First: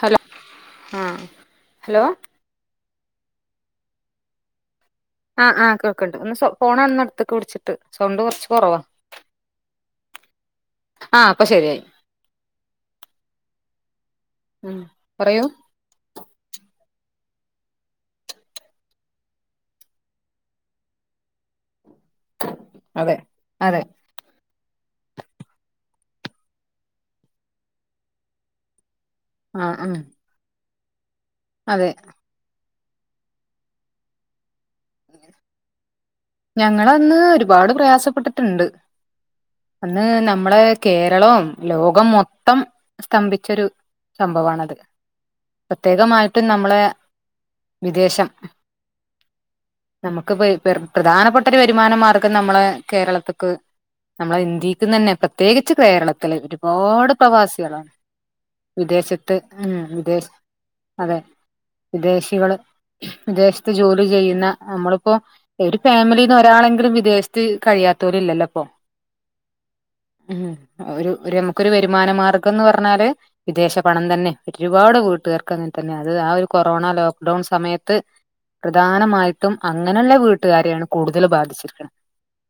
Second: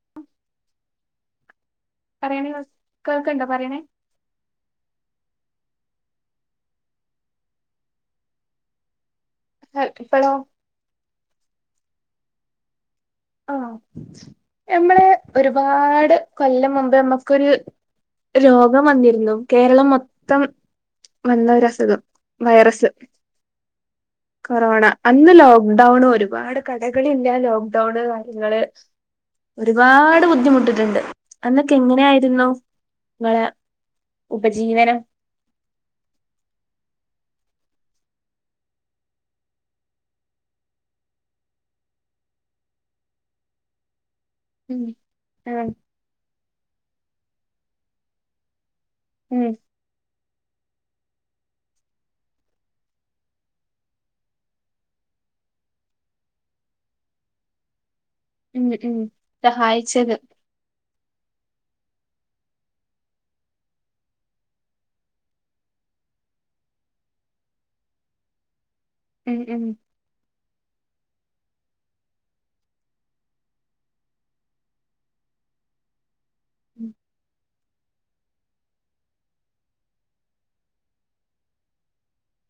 Hello ആ hello [unintelligible] കേൾക്കണ്ടോ പറേണെ ആ ആ കേക്കണ്ട് ഒന്ന് ഫോ ഫോണൊന്ന് അടുത്തേക്ക് പിടിച്ചിട്ട് സൗണ്ട് കൊറച്ച് കൊറവാ ഹൽ ഇപ്പളൊ ആ പ്പ ശെരിയായി ആഹ് ഉം ഞമ്മള് പറയൂ ഒരുപാട് കൊല്ലം മുമ്പെ ഞമ്മക്കൊരു രോഗം വന്നിരുന്നു കേരളം മൊത്തം വന്ന ഒരസുഖം വൈറസ് അതെ അതെ കൊറോണ അന്ന് ലോക്ക്ഡൗണ് ഒരുപാട് കടകളില്ല ലോക്ക്ഡൗണ് കാര്യങ്ങള് ആഹ് ആഹ് ഒരുപാട് ബുദ്ധിമുട്ടിട്ടൊണ്ട് അന്നൊക്കെ അതെ എങ്ങനെയായിരുന്നു. ഇങ്ങളെ ഉപജീവനം. ഞങ്ങളന്ന് ഒരുപാട് പ്രയാസപ്പെട്ടിട്ടൊണ്ട്. അന്ന് നമ്മളെ കേരളവും ലോകം മൊത്തം സ്തംഭിച്ചൊരു സംഭവമാണത് ഉം ആഹ് പ്രത്യേകമായിട്ടും നമ്മളെ വിദേശം. ഉം നമ്മുക്കിപ്പ പ്ര പ്രധാനപ്പെട്ട ഒരു വരുമാനമാർഗം നമ്മളെ കേരളത്ത്ക്ക് നമ്മളെ ഇന്ത്യക്ക് തന്നെ പ്രത്യേകിച്ച് കേരളത്തില് ഒരുപാട് പ്രവാസികളാണ്. ഉം ഉം വിദേശത്ത് ഉം സഹായിച്ചത് വിദേശ് അതെ വിദേശികള് വിദേശത്ത് ജോലിചെയ്യുന്ന നമ്മളിപ്പോ ഒരു ഫാമിലീന്ന് ഒരാളെങ്കിലും വിദേശത്ത് കഴിയാത്തവരിലില്ലല്ലോ ഇപ്പൊ ഉ ഉം ഉം ഒരു ഒരു നമുക്കൊരു വരുമാനമാർഗന്നു പറഞ്ഞാല്. വിദേശപണം തന്നെ ഒരുപാട് വീട്ടുകാർക്കങ്ങനെ തന്നെ അത് ആ ഒരു കൊറോണ ഉം ലോക്ക്ഡൗൺ സമയത്ത് പ്രധാനമായിട്ടും അങ്ങനൊള്ള വീട് ട്ടുകാരെയാണ് കൂടുതല് ബാധിച്ചിരിക്കണേ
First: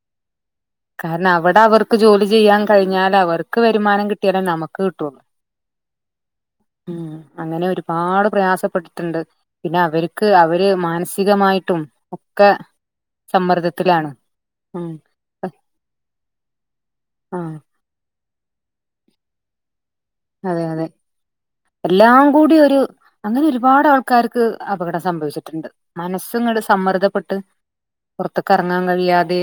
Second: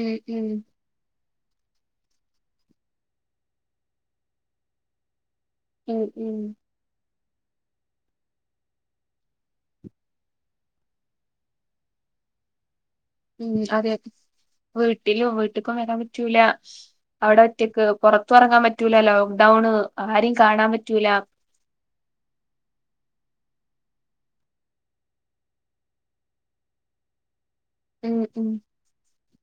ഉം ഉം കാരണം അവിടെ അവർക്ക് ജോലി ചെയ്യാൻ കഴിഞ്ഞാൽ അവർക്ക് വരുമാനം കിട്ടിയാലേ നമുക്ക് കിട്ടുള്ളൂ ഉം ഉം ഉം അങ്ങനെ ഒരുപാട് പ്രയാസപ്പെട്ടിട്ട്ണ്ട് പിന്നെ അവർക്ക് അവര് മാനസികമായിട്ടും ഒക്കെ ഉം അതെ സമ്മർദ്ദത്തിലാണ് ഉം വീട്ടിലും വീട്ട്ക്കു അങ്ങനെ പറ്റൂല അവടെ ആഹ് ഒറ്റക്ക് പുറത്തിറങ്ങാൻ പറ്റൂല ലോക്ക്ഡൌണ് ആരെയും അതെ കാണാൻ അതെ പറ്റൂല എല്ലാം കൂടി ഒര് അങ്ങനെ ഒരുപാട് ആൾക്കാർക്ക് അപകടം സംഭവിച്ചിട്ട്ണ്ട് മനസ്സ്ങ്ങട് സമ്മർദ്ദപ്പെട്ട് ഉം ഉം പുറത്തിക്ക് ഇറങ്ങാൻ കഴിയാതെ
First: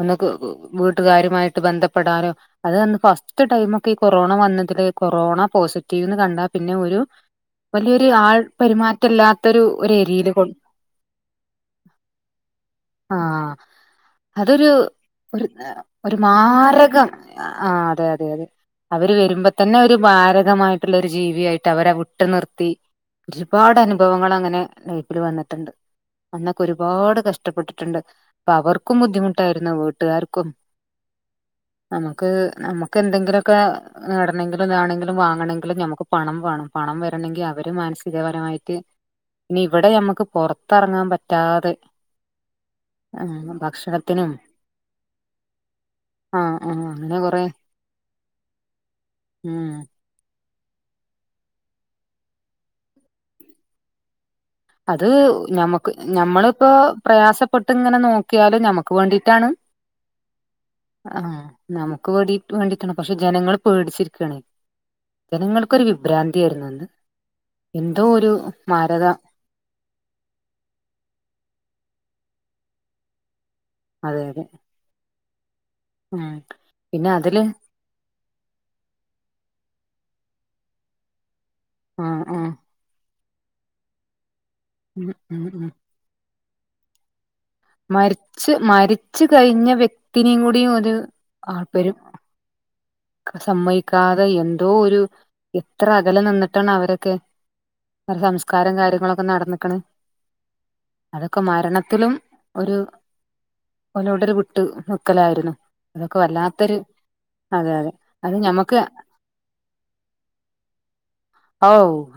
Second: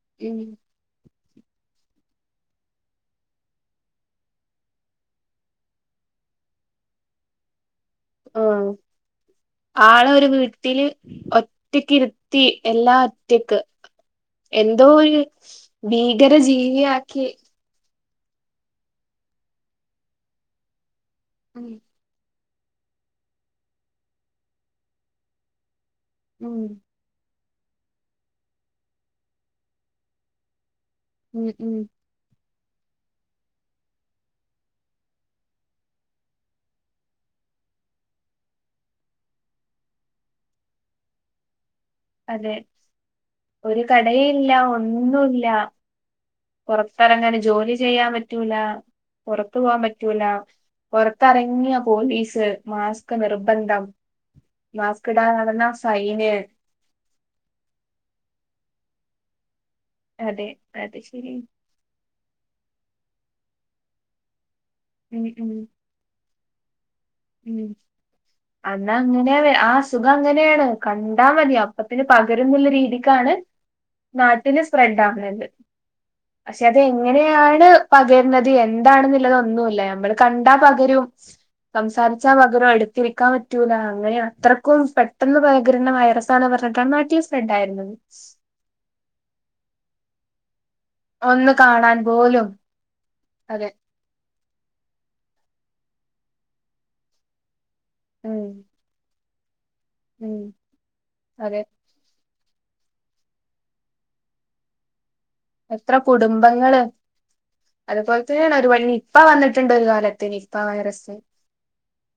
ഒന്നൊ കു ഉം വീട്ടുകാരുമായിട്ട് ബന്ധപ്പെടാനോ അത് വന്ന് ഫസ്റ്റ് ടൈമക്കെ ഈ കൊറോണ വന്നതില് കൊറോണ പോസിറ്റീവ്ന്ന് കണ്ടാൽ പിന്നെ ഒരു വലിയൊരു ആൾ പെരുമാറ്റല്ലാത്തരു ആളെ ഒരു ഏരിയയില് കൊണ്ട് വീട്ടില് ഒറ്റക്ക് ഇരുത്തി എല്ലാം ഒറ്റക്ക് അതൊരു ഒരു ഒരു ഭീകര മാരക ജീവിയാക്കി ആഹ് അതെ അതെ അതെ അവര് വരുമ്പോ തന്നെ ഒരു മാരകമായി മായിട്ടുള്ളൊരു ഉം ജീവിയായിട്ട് അവരെ വിട്ടു നിർത്തി ഒരുപാട് അനുഭവങ്ങൾ അങ്ങനെ ലൈഫിൽ വന്നിട്ടുണ്ട് ഉം അന്നൊക്കെ ഒരുപാട് കഷ് കഷ്ടപ്പെട്ടിട്ടുണ്ട് അപ്പ അവർക്കും ബുദ്ധിമുട്ടായിരുന്നു വീട്ടുകാർക്കും ഉം ഉം നമുക്ക് നമുക്ക് എന്തെങ്കിലൊക്കെ നട വെങ്കിലും ഇതാണെങ്കിലും വാങ്ങണമെങ്കിലും നമുക്ക് പണം വേണം പണം വരണമെങ്കിൽ അവര് മാനസികപരമായിട്ട് ഇനി ഇവിടെ മ്മക്ക് പൊറത്തിറങ്ങാൻ പറ്റാതെ അതെ ഉം ഒരു കടയും ഭക്ഷണത്തിനും ഇല്ല ഒന്നും ഇല്ല ആഹ് ആഹ് അങ്ങനെ പുറത്തിറങ്ങൻ കൊറെ ജോലി ചെയ്യാൻ പറ്റൂല പുറത്തു ഉം പോകൻ പറ്റ് പറ്റൂല പുറത്തിറങ്ങിയ പോലീസ് മാസ്ക് നിർബന്ധം അത് മാസ്ക് ഇടാതെ നടന്നാ ഞമ്മക്ക് ഫൈന് ഞമ്മളിപ്പോ പ്രയാസപ്പെട്ട് ഇങ്ങനെ നോക്കിയാലും ഞമ്മക്ക് വേണ്ടിയിട്ടാണ് അതെ അതെ ശരിയാണ് നമുക്ക് വേടി വേണ്ടിട്ടാണ് പക്ഷെ ജനങ്ങൾ പേടിച്ചിരിക്കാണെ ഉം ഉം ജനങ്ങൾക്കൊരു വി ഭ്രാന്തിയരുന്നു അന്ന് ഉം എന്തോ ഒരു മാരക [unintelligible] ആ അസു സുഖം അങ്ങനെയാണ് കണ്ടാ മതി അപ്പത്തിന് പകരുംന്ന്ള്ള രീതിക്കാണ് അതെ അതെ നാട്ടി ഫ്രണ്ടാ ആവുന്നുണ്ട് ഉം പക്ഷെ പിന്നെ അതില് അതെങ്ങനെയാണ് പകരണത് എന്താണെന്നുള്ളത് ഒന്നുല്ല നമ്മൾ കണ്ടാ പകരും. ആഹ് സംസാരിച്ചാൽ ആഹ് പകരം എടുത്തിരിക്കാൻ പറ്റൂല അങ്ങനെ അത്രക്കും ഉം പെട്ടെന്ന് ഉം ഉം പകരുന്ന വൈറസ് വർത്താനം പറഞ്ഞിട്ടാണ് നാട്ടി സ്പ്രെഡായെ മരിച്ച് മരിച്ച കഴിഞ്ഞ വ്യക്തിനേ കൂടിയും ഒരു ഒന്ന് ആൾപ്പെര് കാണാൻ പോലും [inaudible] അതെ സമ്മ ക്കാതെ എന്തോ ഒരു എത്ര അകലം നിന്നിട്ടാണ് അവരൊക്കെ ഉം സംസ്കാരം കാര്യങ്ങളൊക്കെ നടന്ന്ക്ക്ണ് ഉം അതൊക്കെ അതെ മരണത്തിലും ഒരു ഒലോടൊരു വിട്ട് നിക്കലായിരുന്നു. എത്ര അതൊക്കെ വല്ലാത്തൊരു കുടുംബങ്ങള് അതെ അതെ അതുപോലെ അത് തന്നെയാണ് ഒരു ഞമ്മക്ക് വലി നിപ്പ വന്നിട്ടുണ്ട് ഒരു കാലത്തി നിപ്പ വൈറസ് ഓ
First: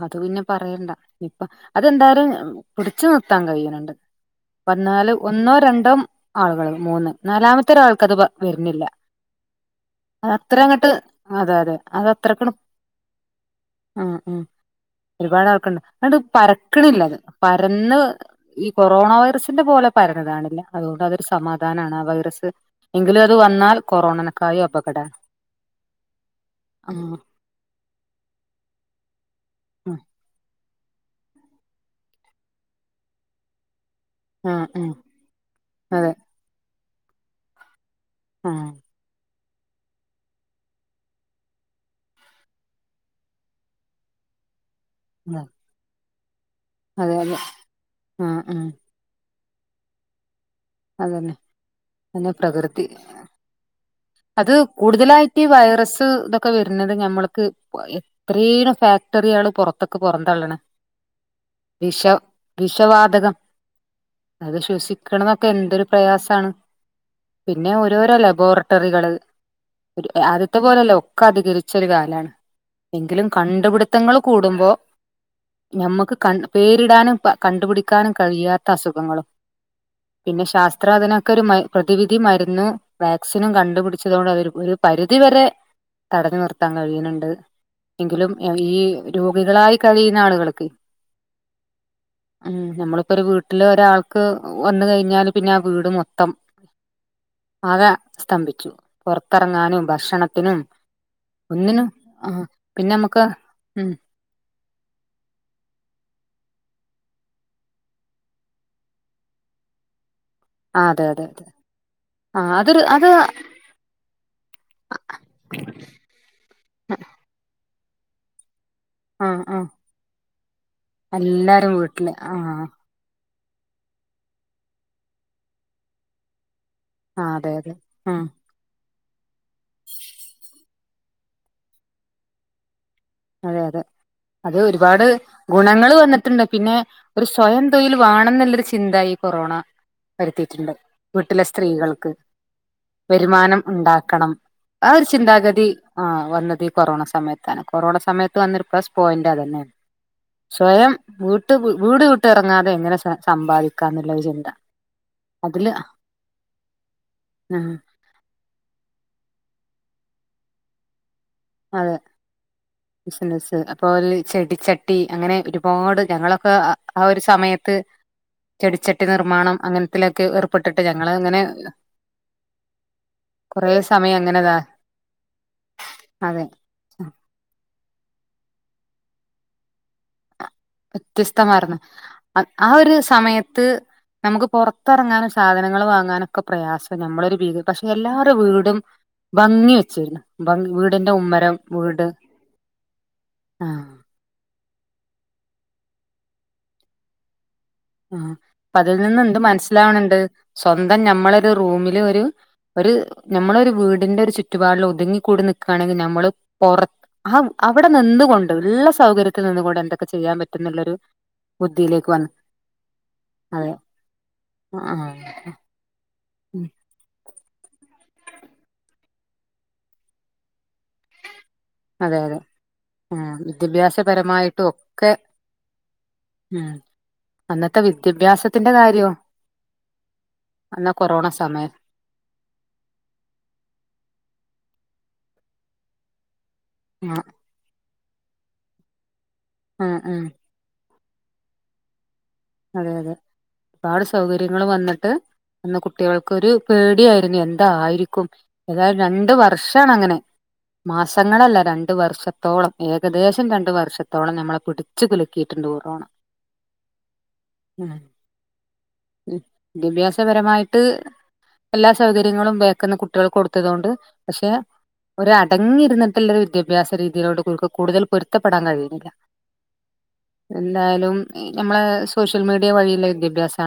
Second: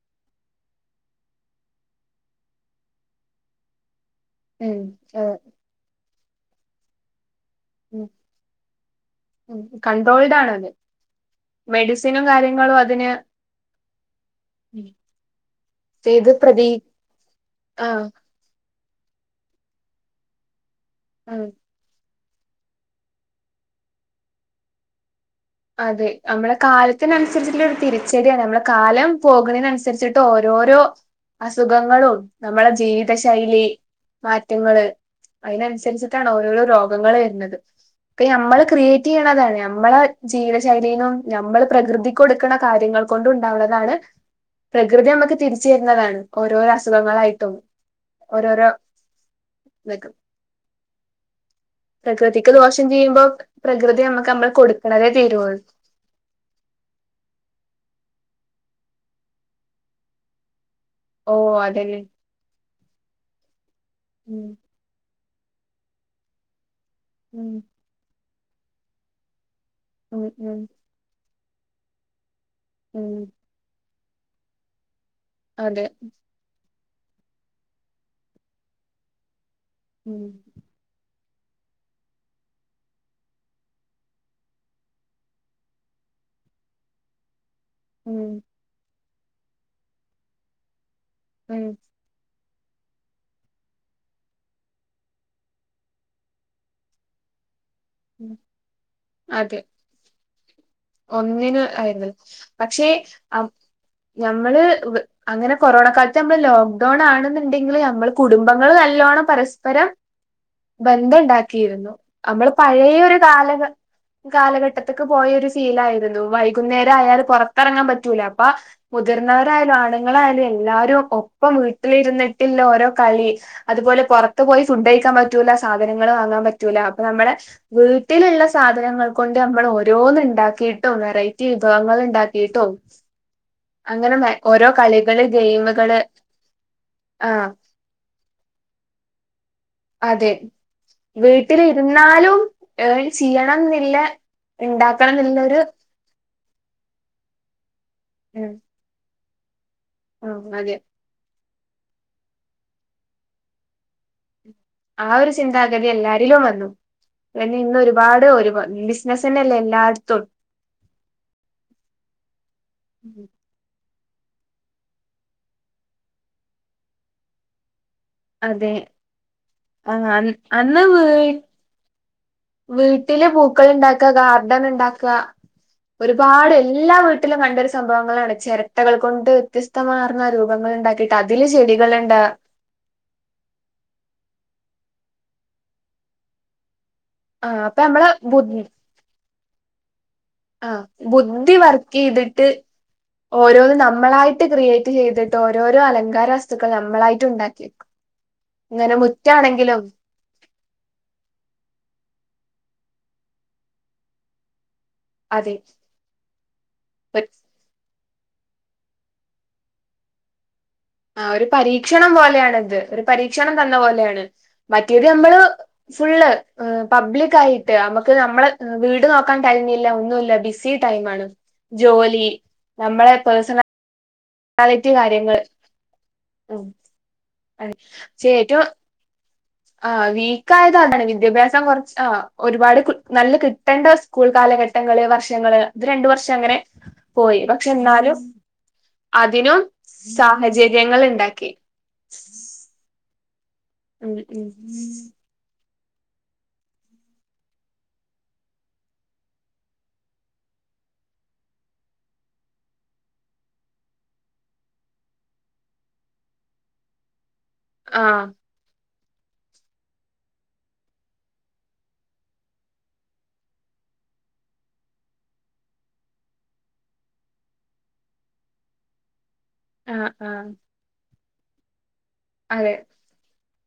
അത് പിന്നെ പറയണ്ട നിപ്പ അതെന്തായാലും പിടച്ച് നിർത്താൻ കഴിയുന്നുണ്ട്. ഉം വന്നാല് ഏഹ് ഒന്നോ രണ്ടോ ആളുകൾ മൂന്ന് നാലാമത്തെ ഉം ഒരാൾക്കത് വരുന്നില്ല. ഉം കൺട്രോൾഡ് അതഅത്ര ആണത് അങ്ങട്ട് അതെ അതെ മെഡിസിനും അതത്രക്കണം- കാര്യങ്ങളും അതിന് ആ ഉ ഉ ഒരുപാട് ആൾക്കുണ്ട് അണ്ട് ചെയ്ത് പ്രതി പരക്കണില്ല അത് പരന്ന് ആഹ് ഈ കൊറോണ വൈറസിന്റെ പോലെ പരഞ്ഞതാണില്ല അതുകൊണ്ട് അതൊരു ഉം സമാദാനം പ്രധന ആ വൈറസ് എങ്കിലും അത് വന്നാൽ കൊറോണനക്കായി അപകടണ്. അതെ നമ്മളെ കാലത്തിനനുസരിച്ചിുള്ള ഒരു തിരിച്ചടിയാണ് നമ്മളെ കാലം ഉം പോകുന്നതിനനുസരിച്ചിട്ട് ഓരോരോ അസുഖങ്ങളും നമ്മള ജീവിത ശൈലി ആഹ് മാറ്റങ്ങള് ഉം അതെ അതിനനുസരിച്ചിട്ടാണ് ഓരോരോ രോഗങ്ങൾ വരുന്നത് അപ്പ നമ്മൾ ആഹ് ക്രിയേ റ്റീണതാണ് നമ്മളെ ജീവിത ശൈലീനും നമ്മൾ പ്രകൃതികൊടുക്കണ കാര്യങ്ങൾ കൊണ്ട് ണ്ടാക്കുന്നതാണ് പ്രകൃതി നമുക്ക് അതെ തിരിച്ചു വരുന്നതാണ് ഓരോര അതെ അതെ അസുഖങ്ങളായിട്ടും ആഹ് ഉം ഓരോരോ വെക് അതന്നെ പിന്നെ പ്രകൃതിക്ക് ദോഷം പ്രകൃതി ചെയ്യുമ്പോ പ്രകൃതി നമ്മുക്ക് നമ്മള് അത് കൊടു കൂടുതലായിട്ട് ഈ വൈറസ് ഇതൊക്കെ വരുന്നത് ഞമ്മൾക്ക് ഇത്രയും ഫാക്ടറികള് പുറത്തൊക്കെ പുറന്തള്ളണ് ഓ അതന്നെ വിഷ വിഷവാതകം ഉം അത് ശ്വസിക്കണ താ എന്തൊരു പ്രയാസണ് ഉം പിന്നെ ഓരോരോ ലബോറട്ടറികള്. ഒരു ഉം ഉം അദ്യത്തെ പോലെല്ലേ ഒക്കെ അധികരിച്ചൊരു കാലാണ് ഉം എങ്കിലും കണ്ടുപിടി ത്തങ്ങൾ കൂടുമ്പോ അതെ നമ്മുക്ക് കൺ-ണ്ട പേരിടാനും കണ്ടുപിടിക്കാനും കഴിയാത്ത അസുഖങ്ങളും. ഉം പിന്നെ ശാസ്ത്രധനൊക്ക ഒരു പ്രതിവിധി മരുന്ന് വാക്സിനും കണ്ടുപിടിച്ചതകൊണ്ട് ഒരു പരിധിവരെ തടഞ്ഞു നിർത്താൻ കഴിയുന്നുണ്ട്. ഉം എങ്കിലും ഈ രോഗികളായി കഴിയുന്ന ആളുകൾക്ക് ഉം ഉ നമ്മളിപ്പോ ഒരു വീട്ടില് ഒരാൾക്ക് വന്ന കഴി ഞ്ഞല് പിന്നെ ആ വീട് മൊത്തം ആകെ- ഉം സ്തംഭിച്ചു അതെ പുറത്തിറങ്ങാനും ഭക്ഷണത്തിനും ഒന്നിന് ഒന്നിനും ആയിര്ന്ന ആ പിന്നെ നമുക്ക് പക്ഷെഅപ്പ് ഉം ഞമ്മള് അങ്ങനെ കൊറോണ കാലത്ത് നമ്മള് ലോക്ക്ഡൌൺ ആണെന്നുണ്ടെങ്കില് നമ്മൾ കുടുംബങ്ങള് നല്ലോണ്ണം പരസ്പരം ആ അതെ അതെ അതെ ബന്ധണ്ടാക്കിയിരുന്നു ആ നമ്മള് അതൊരു അത് പഴയൊരു കാലഘ- കാലഘട്ടത്തൊക്ക പോയൊരു ഷീ ലയിരുന്നു വൈകുന്നേരം അയാല് പുറത്തിറങ്ങാൻ പറ്റൂല അപ്പൊ ആ ആ മുതിർന്നവരായാലും ആണുങ്ങളായാലും എല്ലാരും ഒപ്പം എല്ലാരും വീട്ടില് ആ വീട്ടിലിരുന്നിട്ടില്ല ഓരോ കളി അതുപോലെ പുറത്ത് പോയി ഫുഡ്ഴിക്കാൻ പറ്റൂല സാധനങ്ങൾ വാങ്ങാൻ പറ്റൂല. ആ നമ്മുടെ അതെ അതെ ആ വീട്ടിലുള്ള സാധനങ്ങൾ കൊണ്ട് നമ്മൾ ഓരോന്ന് ഉണ്ടാ ക്കിട്ടും വെറൈറ്റി വിഭവങ്ങൾ ഉണ്ടാക്കിയിട്ടും അതെ അതെ അത് ഒരുപാട് ഗുണങ്ങൾ ഗെയിമുകള് വന്നിട്ടുണ്ട് പിന്നെ ഒരു ആഹ് സ്വയം തൊഴിൽ വേണം ന്നല്ലൊരു ചിന്ത ഈ കൊറോണ അതെ വരുത്തിയിട്ടുണ്ട് വീട്ടിലെ സ്ത്രീകൾക്ക് വീട്ടിലിരുന്നാലും ഏൺ ചെയ്യണം വരുമാനം എന്നില്ല ഉണ്ടാക്കണം. ആ ഒരു ഇണ്ടാക്കണം എന്നുള്ളൊരു ചിന്താഗതി ആ വന്നത് ഈ കൊറോണ സമയത്താണ് കൊറോണ സമയത്ത് ഉം വന്നൊരു പ്ലസ് പോയിന്റ് അതന്നെയാണ് ഉം അതെ സ്വയം വീട്ട് വീട് വിട്ടറങ്ങാതെ എങ്ങനെ സമ്പാദിക്കാന്നുള്ള ഒരു ചിന്ത ആ ഒരു അതില് ആ ചിന്താഗതി എല്ലാരിലും വന്നു പിന്നെ ഇന്നരു ഒരുപാട് ഒരു ബിസിനസ്സന്നല്ലേ എല്ലായിടത്തും അതെ ബിസിനസ് അപ്പോല്ലെ ചെടിച്ചട്ടി അങ്ങനെ ഒരുപാട് ഞങ്ങളൊക്കെ ആ ആ ഒരു സമയത്ത് അതെ ചെടിച്ചട്ടി നിർമ്മാണം അങ്ങനത്തിലൊക്കെ ആഹ് ഏർപ്പെട്ടിട്ട് അന്ന് വീ ഞങ്ങള് ഇങ്ങനെ വീട്ടില് പൂക്കള് ഇണ്ടാക്കാ അങ്ങനെതാ ഗാർഡന് ഇണ്ടാക്കാ അതെ ഒരുപാട് പേര് എല്ലാ വീട്ട്ലും കണ്ടൊരു സംഭവങ്ങളാണ് ചെരട്ടകൾ കൊണ്ട് വ്യത്യസ്തമാർന്ന രൂപങ്ങള് ഇണ്ടാക്കിയിട്ട് അതില് വ്യത്യസ്തമാർന്ന ചെടികള്ണ്ടാ ആ ഒരു സമയത്ത് നമുക്ക് പൊറത്ത് എറങ്ങാനും സാധനങ്ങള് വാങ്ങാനും ക്കെ പ്രയാസാ ഞമ്മളൊരു ഭീഗ് ആഹ് അപ്പൊ പക്ഷെ നമ്മള് എല്ലാരെ ബുദ്ധി വീടും ഭംഗി വെച്ചിര്ന്ന് ആഹ് ബുദ്ധി വർക്കിയ്തിട്ട് ആ ഓരോന്നും നമ്മളായി ട്ട് ക്രിയേറ്റ് ചെയ്തിട്ട് ഓരോരോ അലങ്കാര വസ്തുക്കൾ നമ്മളായിട്ട് ഇണ്ടാക്കിയെക്കും ആഹ് അപ്പ അതിൽ നിന്ന് എന്ത് മനസ്സിലാവ്ണ് ണ്ട് സ്വന്തം ഞമ്മളരു റൂമില് ഒരു ഒരു ഞമ്മളൊരു വീടിന്റെ ഒരു ചുറ്റുപാടിൽ ഒതുങ്ങി കൂടി അതെ നിക്കാണെങ്കിൽ നമ്മള് പൊറ ആഹ് വീ അവ്ടെ നിന്ന്കൊണ്ട് ഇള്ള സൗകര്യത്തിൽ നിന്നുകൊണ്ട് എന്തെക്കെ ചെയ്യാൻ പറ്റുന്ന്ള്ളൊരു ആഹ് ഒരു പരീക്ഷണം പോലെയാണ് ഇത്‌ ഒരു പരീക്ഷണം അതെ തന്ന പോലെയാണ് ആ മറ്റേത് നമ്മള് ഫുള്ള് ഇഹ് പബ്ലിക്കായിട്ട് അമ്മക്ക് ഞമ്മളെ വീട് നോക്കാൻ ടൈം ഇല്ല ഒന്നുല്ല ബിസി ടൈമാണ് ജോലി നമ്മളെ പേഴ്സണൽ ദ്യഭ്യാസപരമായി വെറൈറ്റി കാര്യങ്ങള് ഉം അഹ് അന്നത്തെ പക്ഷെ ഏറ്റവും വിദ്യാഭ്യാസത്തിന്റെ കാര്യോ ആഹ് അന്നാ വീക്കായതോണ്ടാണ് കൊറോണ വിദ്യാഭ്യാസം സമയം കൊർ ആഹ് ഒരുപാട് കു നല്ല കിട്ടണ്ടെ സ്കൂൾ കാലഘട്ടങ്ങള് വർഷങ്ങള് ഇത് രണ്ട് വർഷം അങ്ങനെ ആ പോയി പക്ഷെ ഇന്നാലും അതിനും ആ ആ സാഹചര്യങ്ങള് ഇണ്ടാക്കി അതെ അതെ ഒരുപാട് ഉം സൗകര്യങ്ങള് വന്ന്ട്ട് അന്ന് കുട്ടികൾക്കൊരു പേടിയായിരുന്നു എന്തായിരിക്കും ഏതായാലും രണ്ട് വർഷാണ് അങ്ങനെ മാസങ്ങളല്ല രണ്ട് വർഷത്തോളം ഏകദേശം രണ്ട് വർഷത്തോളം നമ്മളെ പിട് ച്ച് കുലുക്കിയിട്ട്ണ്ട് കൊറോണ ഉം ആ ഉം വിദ്യാഭ്യാസപരമായിട്ട് എല്ലാ സൗകര്യങ്ങളും ബേക്ക്‌ന്ന് കുട്ടികൾക്ക്‌ കൊട്ത്ത്കാണ്ട് പക്ഷെ ഒര് അടങ്ങി ഇര്ന്ന്ട്ട്ല്ലൊരു വിദ്യാഭ്യാസ രീതിയിലോട് ഓൽക്ക് കൂടുതൽ പൊരുത്തപ്പെടാൻ കഴിയ്ണില്ല ആഹ് ആഹ് എന്തായാലും ഈ നമ്മളെ സ് അതെ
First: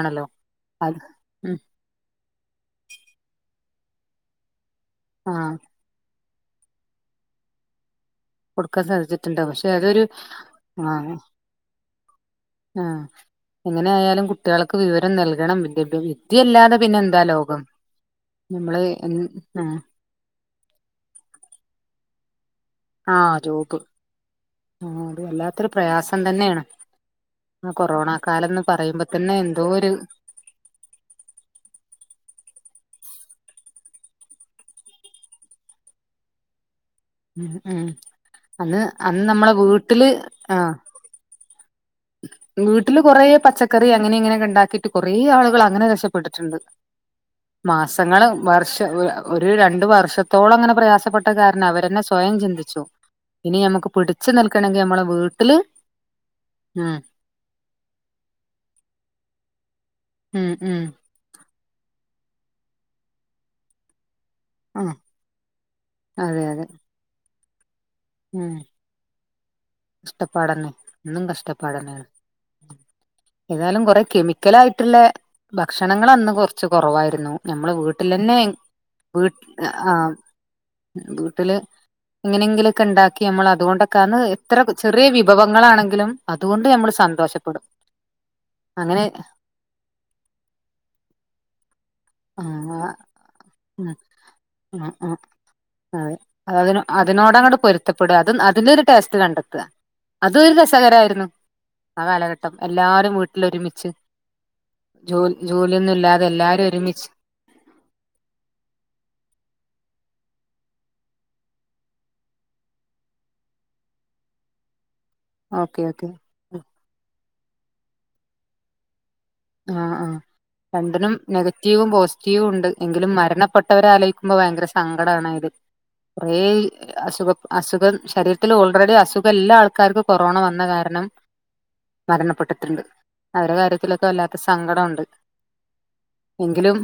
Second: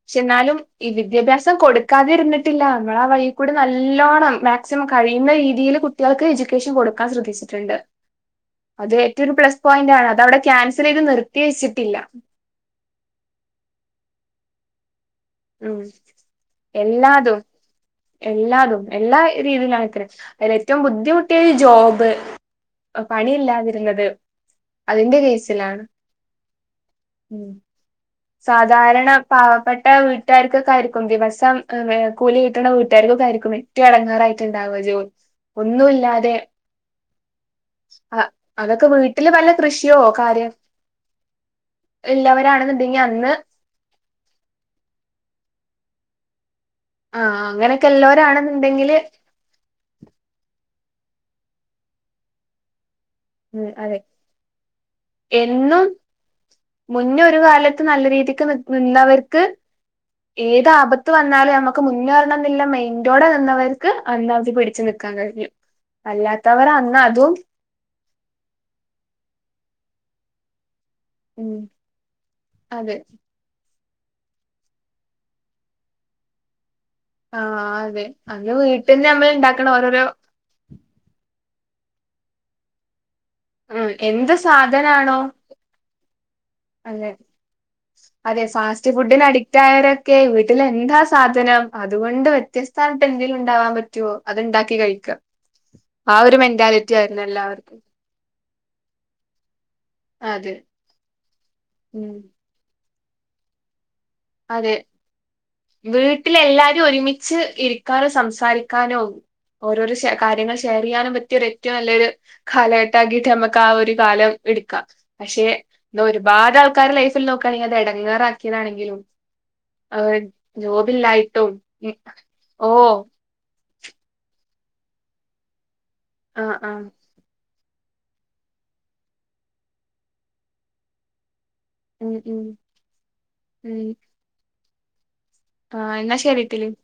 പക്ഷെ ഇന്നാലും ഈ അത് ഉം വിദ്യാഭ്യാസം കൊട് ക്കാതിര്ന്ന്ട്ടില്ല നമ്മള് ആ വഴിക്കൂടെ നല്ലോണം മാക്സിമം കഴിയുന്ന ആഹ് രീതിയില് കു ട്ടികൾക്ക് എജ്യൂക്കേഷൻ കൊടുക്കാൻ ശ്രദ്ധിച്ച്ട്ട്ണ്ട് കൊടുക്കാൻ അത് ഏറ്റവും ഒര് സാധിച്ചിട്ടുണ്ടാവും പ്ലസ് പക്ഷെ പോയന്റ് അതൊരു ആണ് അതത് അവ്ടെ ക്യാൻസലെയ്ത് ആഹ് നിർത്തി വെച്ചിട്ടില്ല ആഹ് എങ്ങനെ ആയാലും കുട്ടികൾക്ക് വിവരം നൽ കണം ഉം വിദ്യഭ്യ വിദ്യയല്ലാതെ പിന്നെ എന്താ എല്ലാതും ലോകം നമ്മള് എല്ലാതും എൻ എല്ലാ രീതിയിലും ആഹ് അങ്ങൻതന്നെ അയ്ല് ഏറ്റവും ബുദ്ധിമുട്ടിയത് ഈ ജോബ് എഹ് ആഹ് ജോബ് പണിയില്ലാതിര്ന്നത് ആഹ് അത് വല്ലാത്തൊരു പ്രയാസം തന്നേണ് ഉം ആഹ് കൊറോണ കാലം ന്ന് പറയുമ്പോ തന്നെ എന്തോ ഒര് വീട്ട്കാര്ക്കൊക്കെ ആയിരിക്കും ദിവസം എഹ് വേ കൂലി കിട്ട്ണ വീട്ടാര്ക്കൊക്കെ ആയിരിക്കും ഏറ്റവും എടങ്ങാറായിറ്റ് ഇണ്ടാവാ ജോലി ഒന്നു ഇല്ലാതെ ഉം ഉം അഹ് അന്ന് അതൊക്കെ അന്ന് വീട്ട്ല് വല്ല നമ്മളെ കൃഷിയോ വീട്ടില് കാര്യം ആഹ് ഇല്ലവരാണെന്നുണ്ടെങ്കി വീട്ടില് കുറേ അന്ന് പച്ചക്കറി അങ്ങനെ ഇങ്ങനെയൊക്കെ ഉണ്ടാക്കിട്ട് കൊറേ ആളുകൾ അങ്ങനെ രക്ഷപ്പെട്ടിട്ടുണ്ട് ആഹ് അങ്ങനെയൊക്കെ മാസങ്ങള് വർഷ ഇല്ലോരാണെന്നുണ്ടെങ്കില് ഒരു രണ്ടു വർഷത്തോളം അങ്ങനെ പ്രയാസപ്പെട്ട കാരണം അവരെന്നെ സ്വയം ചിന്തിച്ചു ഇനി ഉം ഞമ്മക്ക് അതെ പിടച്ച് നിൽക്കണമെങ്കിൽ നമ്മളെ വീട്ടില് ഉം മുന്ന ഒരു കാലത്ത് നല്ല രീതിക്ക് നിന്നവർക്ക് ഉം ഏത് ഉം ആപ ത്ത് വന്നാലും നമ്മുക്ക് മുന്നേറണം എന്നില്ല മെയിൻ്റോടെ നിന്നവർ ക്ക് അന്ന അവധി പിടിച്ചു ആഹ് നൽക്കാൻ കഴിഞ്ഞു അതെ അതെ അല്ലാത്തവർ അന്ന് അതും ഉം കഷ്ടപ്പാടന്നെ ഇന്നും ഉം കഷ്ടപ്പാടന്നേണ് അതെ ഏതായാലും കൊറെ കെമിക്കല ആയിട്ടുള്ള ഭക്ഷണങ്ങൾ അന്ന് കുറച്ച് കുറവായിരുന്നു ആഹ് നമ്മള അതെ വീട്ടിലന്നെ അന്ന് വീട്ടിന്ന് നമ്മൾ വീ ഇണ്ടാക്കണ ആ ഓരോരോ വീട്ടില് എങ്ങനെങ്കിലൊക്കെ ഉണ്ടാക്കി നമ്മൾ ഉം അതുകൊണ്ടൊക്കെന്ന് എന്ത് എത്ര ചെറിയ സാധനാണോ വിഭവം ങ്ങളാണെങ്കിലും അതുകൊണ്ട് നമ്മൾ അതെ സന്തോഷപ്പെടും അതെ ഫാസ്റ്റ് അങ്ങനെ ഫുഡിന് അഡിക്റ്റ് ആയവരൊക്കെ വീട്ടിലെന്താ സാധനം അതുകൊണ്ട് വ്യത്യസ്ത ആഹ് എന്തങ്കലും ഉണ്ടാവാൻ ഉം പറ്റുവോ അത്ണ്ടാക്കി ഉം കഴിക്ക ഉം ആ ഒരു മെന്റാലിറ്റി ആയിരുന്നു എല്ലാവർക്കും പൊരുത്തപ്പെട അതും അതിന്റെ ഒരു ടേസ്റ്റ് കണ്ടെത്തുക അത ഒരു അതെ രസകരായിരുന്നു ആ ഉം കാലഘട്ട എല്ലാരും വീട്ടിലൊ ഒരുമിച്ച് അതെ ജോ ജോലിയൊന്നും ഇല്ലാതെ എല്ലാരും ഒരുമിച്ച് ച്ച് ഇരിക്കാനോ സംസാരിക്കാനോ ഓരോരോ കാര്യങ്ങൾ ഷെയർ ചെയ്യാനും പറ്റിയ ഒരു ഏറ്റവും നല്ലൊരു കാലഘട്ടാക്കിട്ട് നമ്മക്ക് ആ ഒരു കാലം എടുക്കാ പക്ഷെ ഓക്കെ എന്താ ഓക്കെ ഒരുപാട് ആൾക്കാര് ലൈഫിൽ നോക്കുകയാണെങ്കിൽ അത് ഇടങ്ങേറാക്കിയതാണെങ്കിലും ആഹ് ആഹ് രണ്ടിനും നെഗറ്റീവും പോസിറ്റീവും ഉണ്ട് ഓ എങ്കിലും മരണ പെട്ടവരെ ആലോയിക്കുമ്പോ ഭയങ്കര സങ്കടാണ് ഇത് കുറേ ആഹ് ആഹ് അസുഖ അസുഖം ശരീരത്തിൽ ഓൾറെഡി അസുഖം ഇല്ല ആൾക്കാർക്ക് കൊറോണ വന്ന കാരണം ഉം ഉം മരണപ്പെട്ടിട്ടുണ്ട് അവരെ ഉം കാര്യത്തിലൊക്കെ വല്ലാത്ത സങ്കടമുണ്ട് ആ എന്നാ ശരി തില് എങ്കിലും